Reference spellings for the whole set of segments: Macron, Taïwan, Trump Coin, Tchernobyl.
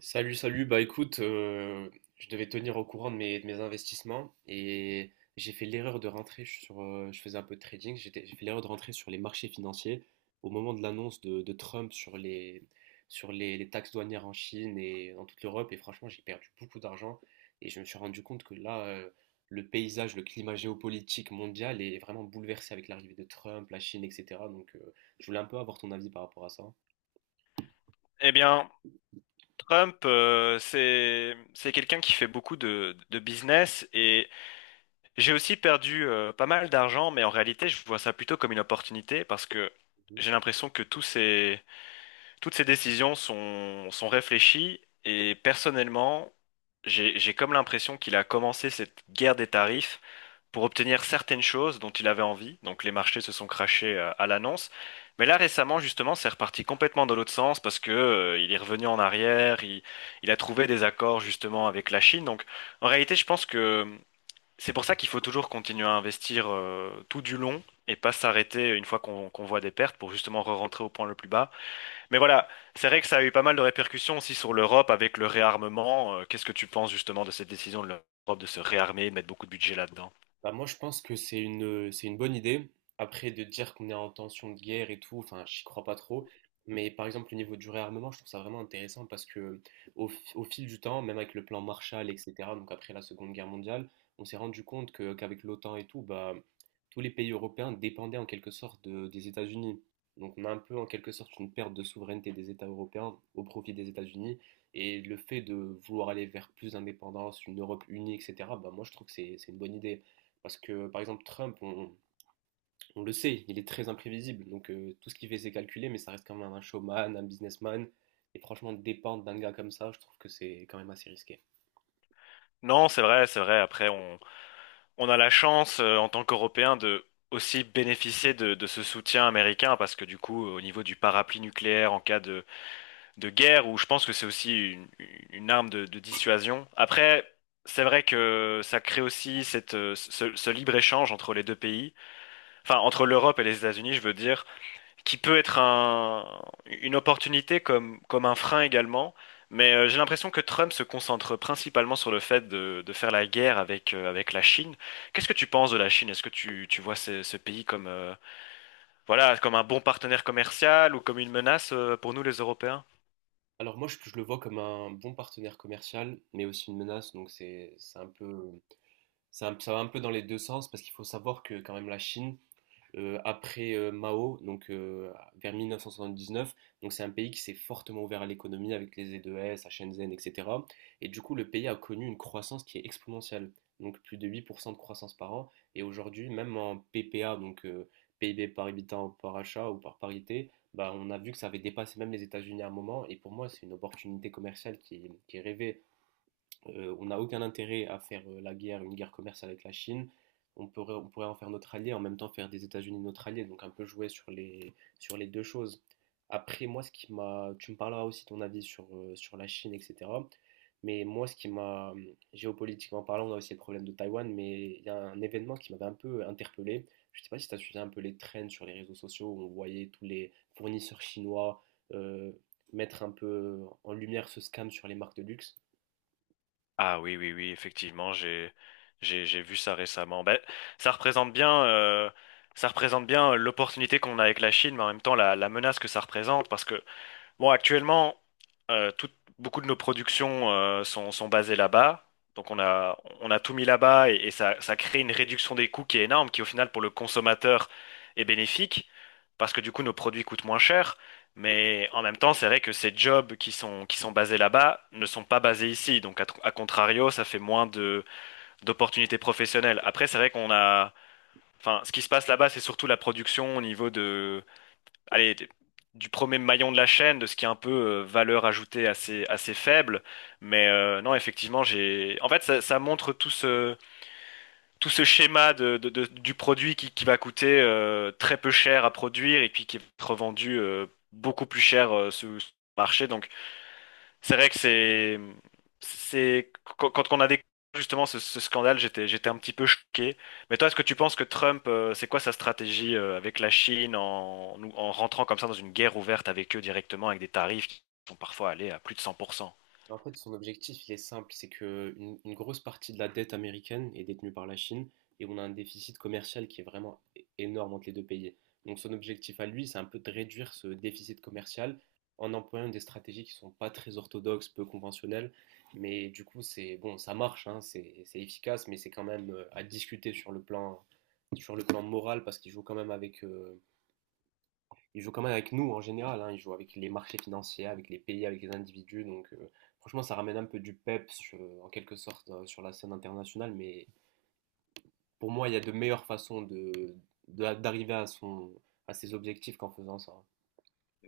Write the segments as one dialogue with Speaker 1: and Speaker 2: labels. Speaker 1: Salut, salut. Bah écoute, je devais tenir au courant de mes investissements et j'ai fait l'erreur de rentrer sur. Je faisais un peu de trading. J'ai fait l'erreur de rentrer sur les marchés financiers au moment de l'annonce de Trump sur les taxes douanières en Chine et dans toute l'Europe. Et franchement, j'ai perdu beaucoup d'argent et je me suis rendu compte que là, le paysage, le climat géopolitique mondial est vraiment bouleversé avec l'arrivée de Trump, la Chine, etc. Donc, je voulais un peu avoir ton avis par rapport à ça.
Speaker 2: Eh bien, Trump, c'est quelqu'un qui fait beaucoup de business et j'ai aussi perdu pas mal d'argent, mais en réalité, je vois ça plutôt comme une opportunité parce que j'ai l'impression que tous ces toutes ces décisions sont réfléchies et personnellement, j'ai comme l'impression qu'il a commencé cette guerre des tarifs pour obtenir certaines choses dont il avait envie. Donc les marchés se sont crashés à l'annonce. Mais là récemment, justement, c'est reparti complètement dans l'autre sens parce que il est revenu en arrière, il a trouvé des accords justement avec la Chine. Donc en réalité, je pense que c'est pour ça qu'il faut toujours continuer à investir tout du long et pas s'arrêter une fois qu'on voit des pertes pour justement re-rentrer au point le plus bas. Mais voilà, c'est vrai que ça a eu pas mal de répercussions aussi sur l'Europe avec le réarmement. Qu'est-ce que tu penses justement de cette décision de l'Europe de se réarmer, mettre beaucoup de budget là-dedans?
Speaker 1: Bah moi je pense que c'est c'est une bonne idée. Après de dire qu'on est en tension de guerre et tout, enfin j'y crois pas trop. Mais par exemple le niveau du réarmement, je trouve ça vraiment intéressant parce que au fil du temps, même avec le plan Marshall, etc., donc après la Seconde Guerre mondiale, on s'est rendu compte qu'avec l'OTAN et tout, bah, tous les pays européens dépendaient en quelque sorte des États-Unis. Donc on a un peu en quelque sorte une perte de souveraineté des États européens au profit des États-Unis. Et le fait de vouloir aller vers plus d'indépendance, une Europe unie, etc., bah, moi je trouve que c'est une bonne idée. Parce que, par exemple, Trump, on le sait, il est très imprévisible. Donc, tout ce qu'il fait, c'est calculé, mais ça reste quand même un showman, un businessman. Et franchement, dépendre d'un gars comme ça, je trouve que c'est quand même assez risqué.
Speaker 2: Non, c'est vrai, c'est vrai. Après, on a la chance en tant qu'Européens de aussi bénéficier de ce soutien américain parce que du coup, au niveau du parapluie nucléaire en cas de guerre, où je pense que c'est aussi une arme de dissuasion. Après, c'est vrai que ça crée aussi cette, ce, ce libre-échange entre les deux pays, enfin entre l'Europe et les États-Unis, je veux dire qui peut être un, une opportunité comme, comme un frein également. Mais j'ai l'impression que Trump se concentre principalement sur le fait de faire la guerre avec, avec la Chine. Qu'est-ce que tu penses de la Chine? Est-ce que tu vois ce, ce pays comme, voilà, comme un bon partenaire commercial ou comme une menace pour nous les Européens?
Speaker 1: Alors moi, je le vois comme un bon partenaire commercial, mais aussi une menace. Donc c'est un peu, ça va un peu dans les deux sens parce qu'il faut savoir que quand même la Chine, après Mao, donc vers 1979. Donc c'est un pays qui s'est fortement ouvert à l'économie avec les E2S, à Shenzhen, etc. Et du coup, le pays a connu une croissance qui est exponentielle, donc plus de 8% de croissance par an. Et aujourd'hui, même en PPA, donc PIB par habitant par achat ou par parité, bah, on a vu que ça avait dépassé même les États-Unis à un moment. Et pour moi, c'est une opportunité commerciale qui est rêvée on n'a aucun intérêt à faire la guerre, une guerre commerciale avec la Chine. On pourrait en faire notre allié, en même temps faire des États-Unis notre allié, donc un peu jouer sur les deux choses. Après, moi, tu me parleras aussi ton avis sur, sur la Chine, etc. Mais moi, géopolitiquement parlant, on a aussi le problème de Taïwan, mais il y a un événement qui m'avait un peu interpellé. Je ne sais pas si tu as suivi un peu les trends sur les réseaux sociaux où on voyait tous les fournisseurs chinois euh, mettre un peu en lumière ce scam sur les marques de luxe.
Speaker 2: Ah oui, oui, oui, effectivement, j'ai vu ça récemment. Ben, ça représente bien, euh, ça représente bien l'opportunité qu'on a avec la Chine, mais en même temps la, la menace que ça représente, parce que bon, actuellement, tout- beaucoup de nos productions sont, sont basées là-bas. Donc on a tout mis là-bas et ça crée une réduction des coûts qui est énorme, qui au final pour le consommateur est bénéfique, parce que du coup nos produits coûtent moins cher. Mais en même temps, c'est vrai que ces jobs qui sont basés là-bas ne sont pas basés ici. Donc à, tr- à contrario, ça fait moins de, d'opportunités professionnelles. Après, c'est vrai qu'on a... Enfin, ce qui se passe là-bas, c'est surtout la production au niveau allez, des- du premier maillon de la chaîne, de ce qui est un peu valeur ajoutée assez, assez faible. Mais non, effectivement, j'ai. En fait, ça montre tout ce schéma de- du produit qui va coûter très peu cher à produire et puis qui est revendu beaucoup plus cher sur sur le marché. Donc, c'est vrai que c'est quand on a découvert justement ce, ce scandale, j'étais un petit peu choqué. Mais toi, est-ce que tu penses que Trump, c'est quoi sa stratégie avec la Chine en, nous- en rentrant comme ça dans une guerre ouverte avec eux directement, avec des tarifs qui sont parfois allés à plus de cent pour cent.
Speaker 1: Bah, en fait, son objectif, il est simple, c'est que une grosse partie de la dette américaine est détenue par la Chine et on a un déficit commercial qui est vraiment énorme entre les deux pays. Donc son objectif à lui, c'est un peu de réduire ce déficit commercial en employant des stratégies qui sont pas très orthodoxes, peu conventionnelles, mais du coup, c'est bon, ça marche, hein, c'est efficace, mais c'est quand même à discuter sur le plan moral parce qu'il joue quand même avec il joue quand même avec nous en général, hein, il joue avec les marchés financiers, avec les pays, avec les individus. Donc franchement, ça ramène un peu du peps en quelque sorte sur la scène internationale. Mais pour moi, il y a de meilleures façons d'arriver à ses objectifs qu'en faisant ça.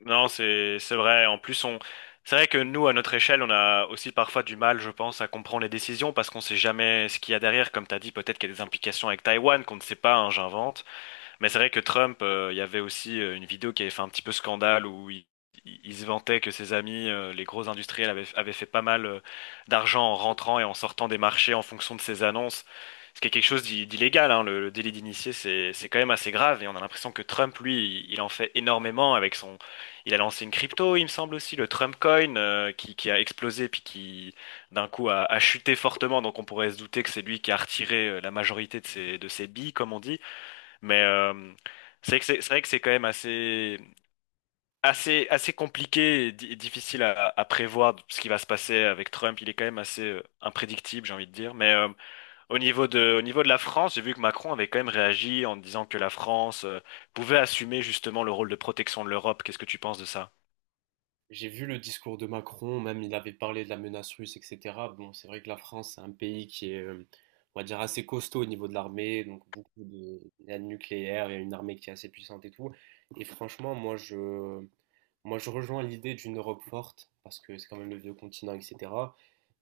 Speaker 2: Non, c'est vrai. En plus, on c'est vrai que nous, à notre échelle, on a aussi parfois du mal, je pense, à comprendre les décisions parce qu'on sait jamais ce qu'il y a derrière. Comme tu as dit, peut-être qu'il y a des implications avec Taïwan qu'on ne sait pas, hein, j'invente. Mais c'est vrai que Trump, il y avait aussi une vidéo qui avait fait un petit peu scandale où il se vantait que ses amis, les gros industriels, avaient, avaient fait pas mal d'argent en rentrant et en sortant des marchés en fonction de ses annonces. Ce qui est quelque chose d'i- d'illégal, hein, le délit d'initié, c'est quand même assez grave et on a l'impression que Trump, lui, il en fait énormément avec son... Il a lancé une crypto, il me semble aussi, le Trump Coin, qui a explosé puis qui, d'un coup, a, a chuté fortement. Donc on pourrait se douter que c'est lui qui a retiré la majorité de ses billes, comme on dit. Mais c'est vrai que c'est vrai que c'est quand même assez, assez, assez compliqué et, di- et difficile à prévoir ce qui va se passer avec Trump. Il est quand même assez imprédictible, j'ai envie de dire. Mais au niveau de la France, j'ai vu que Macron avait quand même réagi en disant que la France pouvait assumer justement le rôle de protection de l'Europe. Qu'est-ce que tu penses de ça?
Speaker 1: J'ai vu le discours de Macron, même il avait parlé de la menace russe, etc. Bon, c'est vrai que la France, c'est un pays qui est, on va dire, assez costaud au niveau de l'armée, donc il y a le nucléaire, il y a une armée qui est assez puissante et tout. Et franchement, moi, je rejoins l'idée d'une Europe forte, parce que c'est quand même le vieux continent, etc.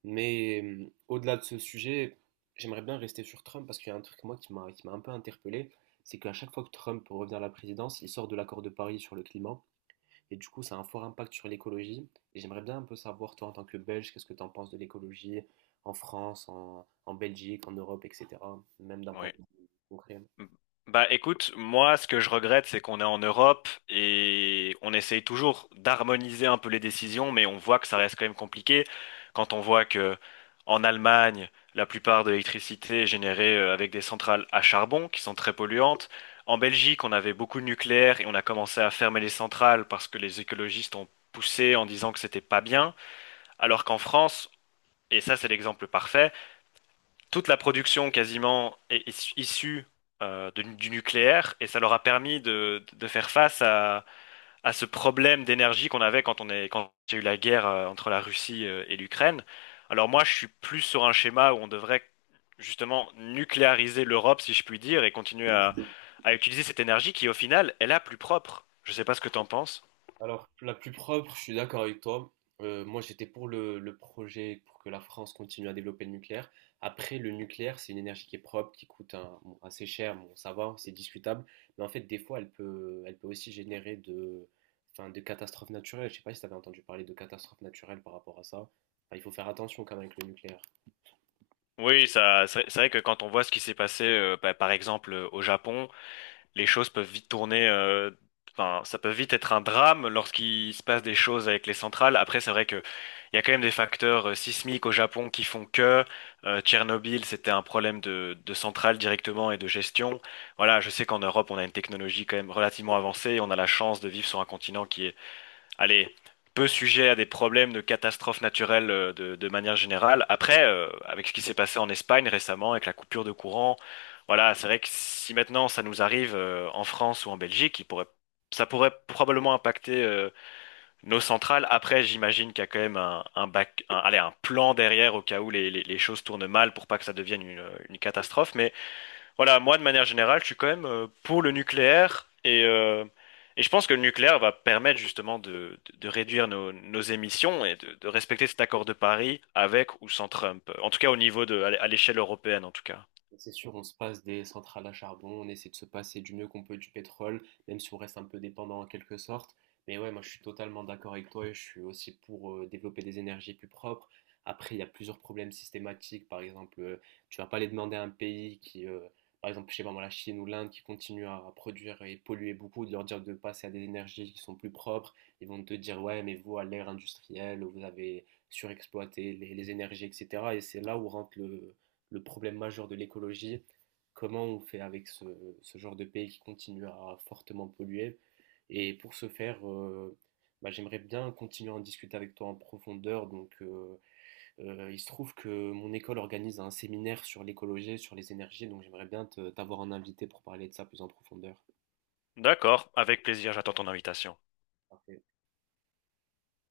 Speaker 1: Mais au-delà de ce sujet, j'aimerais bien rester sur Trump, parce qu'il y a un truc, moi, qui m'a un peu interpellé, c'est qu'à chaque fois que Trump revient à la présidence, il sort de l'accord de Paris sur le climat, et du coup, ça a un fort impact sur l'écologie. Et j'aimerais bien un peu savoir, toi, en tant que Belge, qu'est-ce que tu en penses de l'écologie en France, en Belgique, en Europe, etc., même d'un point
Speaker 2: Oui.
Speaker 1: de vue concret.
Speaker 2: Bah écoute, moi ce que je regrette c'est qu'on est en Europe et on essaye toujours d'harmoniser un peu les décisions, mais on voit que ça reste quand même compliqué quand on voit que en Allemagne la plupart de l'électricité est générée avec des centrales à charbon qui sont très polluantes. En Belgique on avait beaucoup de nucléaire et on a commencé à fermer les centrales parce que les écologistes ont poussé en disant que c'était pas bien, alors qu'en France, et ça c'est l'exemple parfait, toute la production quasiment est, est issue de- du nucléaire et ça leur a permis de faire face à ce problème d'énergie qu'on avait quand on est, quand il y a eu la guerre entre la Russie et l'Ukraine. Alors moi, je suis plus sur un schéma où on devrait justement nucléariser l'Europe, si je puis dire, et continuer à utiliser cette énergie qui, au final, est la plus propre. Je sais pas ce que t'en penses.
Speaker 1: Alors, la plus propre, je suis d'accord avec toi. Moi, j'étais pour le projet pour que la France continue à développer le nucléaire. Après, le nucléaire, c'est une énergie qui est propre, qui coûte bon, assez cher. Bon, ça va, c'est discutable. Mais en fait, des fois, elle peut aussi générer enfin, de catastrophes naturelles. Je sais pas si tu avais entendu parler de catastrophes naturelles par rapport à ça. Enfin, il faut faire attention quand même avec le nucléaire.
Speaker 2: Oui, ça, c'est vrai que quand on voit ce qui s'est passé, bah, par exemple, au Japon, les choses peuvent vite tourner, enfin, ça peut vite être un drame lorsqu'il se passe des choses avec les centrales. Après, c'est vrai que il y a quand même des facteurs sismiques au Japon qui font que Tchernobyl, c'était un problème de centrale directement et de gestion. Voilà, je sais qu'en Europe, on a une technologie quand même relativement avancée. On a la chance de vivre sur un continent qui est allez, peu sujet à des problèmes de catastrophes naturelles de manière générale. Après, avec ce qui s'est passé en Espagne récemment, avec la coupure de courant, voilà, c'est vrai que si maintenant ça nous arrive en France ou en Belgique, il pourrait, ça pourrait probablement impacter nos centrales. Après, j'imagine qu'il y a quand même un, bac- un- allez, un plan derrière au cas où les choses tournent mal pour pas que ça devienne une catastrophe. Mais voilà, moi, de manière générale, je suis quand même pour le nucléaire et je pense que le nucléaire va permettre justement de réduire nos, nos émissions et de respecter cet accord de Paris avec ou sans Trump. En tout cas, au niveau de, à l'échelle européenne, en tout cas.
Speaker 1: C'est sûr, on se passe des centrales à charbon, on essaie de se passer du mieux qu'on peut du pétrole, même si on reste un peu dépendant en quelque sorte. Mais ouais, moi je suis totalement d'accord avec toi et je suis aussi pour développer des énergies plus propres. Après, il y a plusieurs problèmes systématiques. Par exemple, tu vas pas les demander à un pays qui, par exemple, je sais pas moi, la Chine ou l'Inde qui continue à produire et polluer beaucoup, de leur dire de passer à des énergies qui sont plus propres. Ils vont te dire, ouais, mais vous, à l'ère industrielle, vous avez surexploité les énergies, etc. Et c'est là où rentre le problème majeur de l'écologie, comment on fait avec genre de pays qui continue à fortement polluer. Et pour ce faire, bah, j'aimerais bien continuer à en discuter avec toi en profondeur. Donc, il se trouve que mon école organise un séminaire sur l'écologie, sur les énergies, donc j'aimerais bien t'avoir en invité pour parler de ça plus en profondeur.
Speaker 2: D'accord, avec plaisir, j'attends ton invitation.
Speaker 1: Parfait.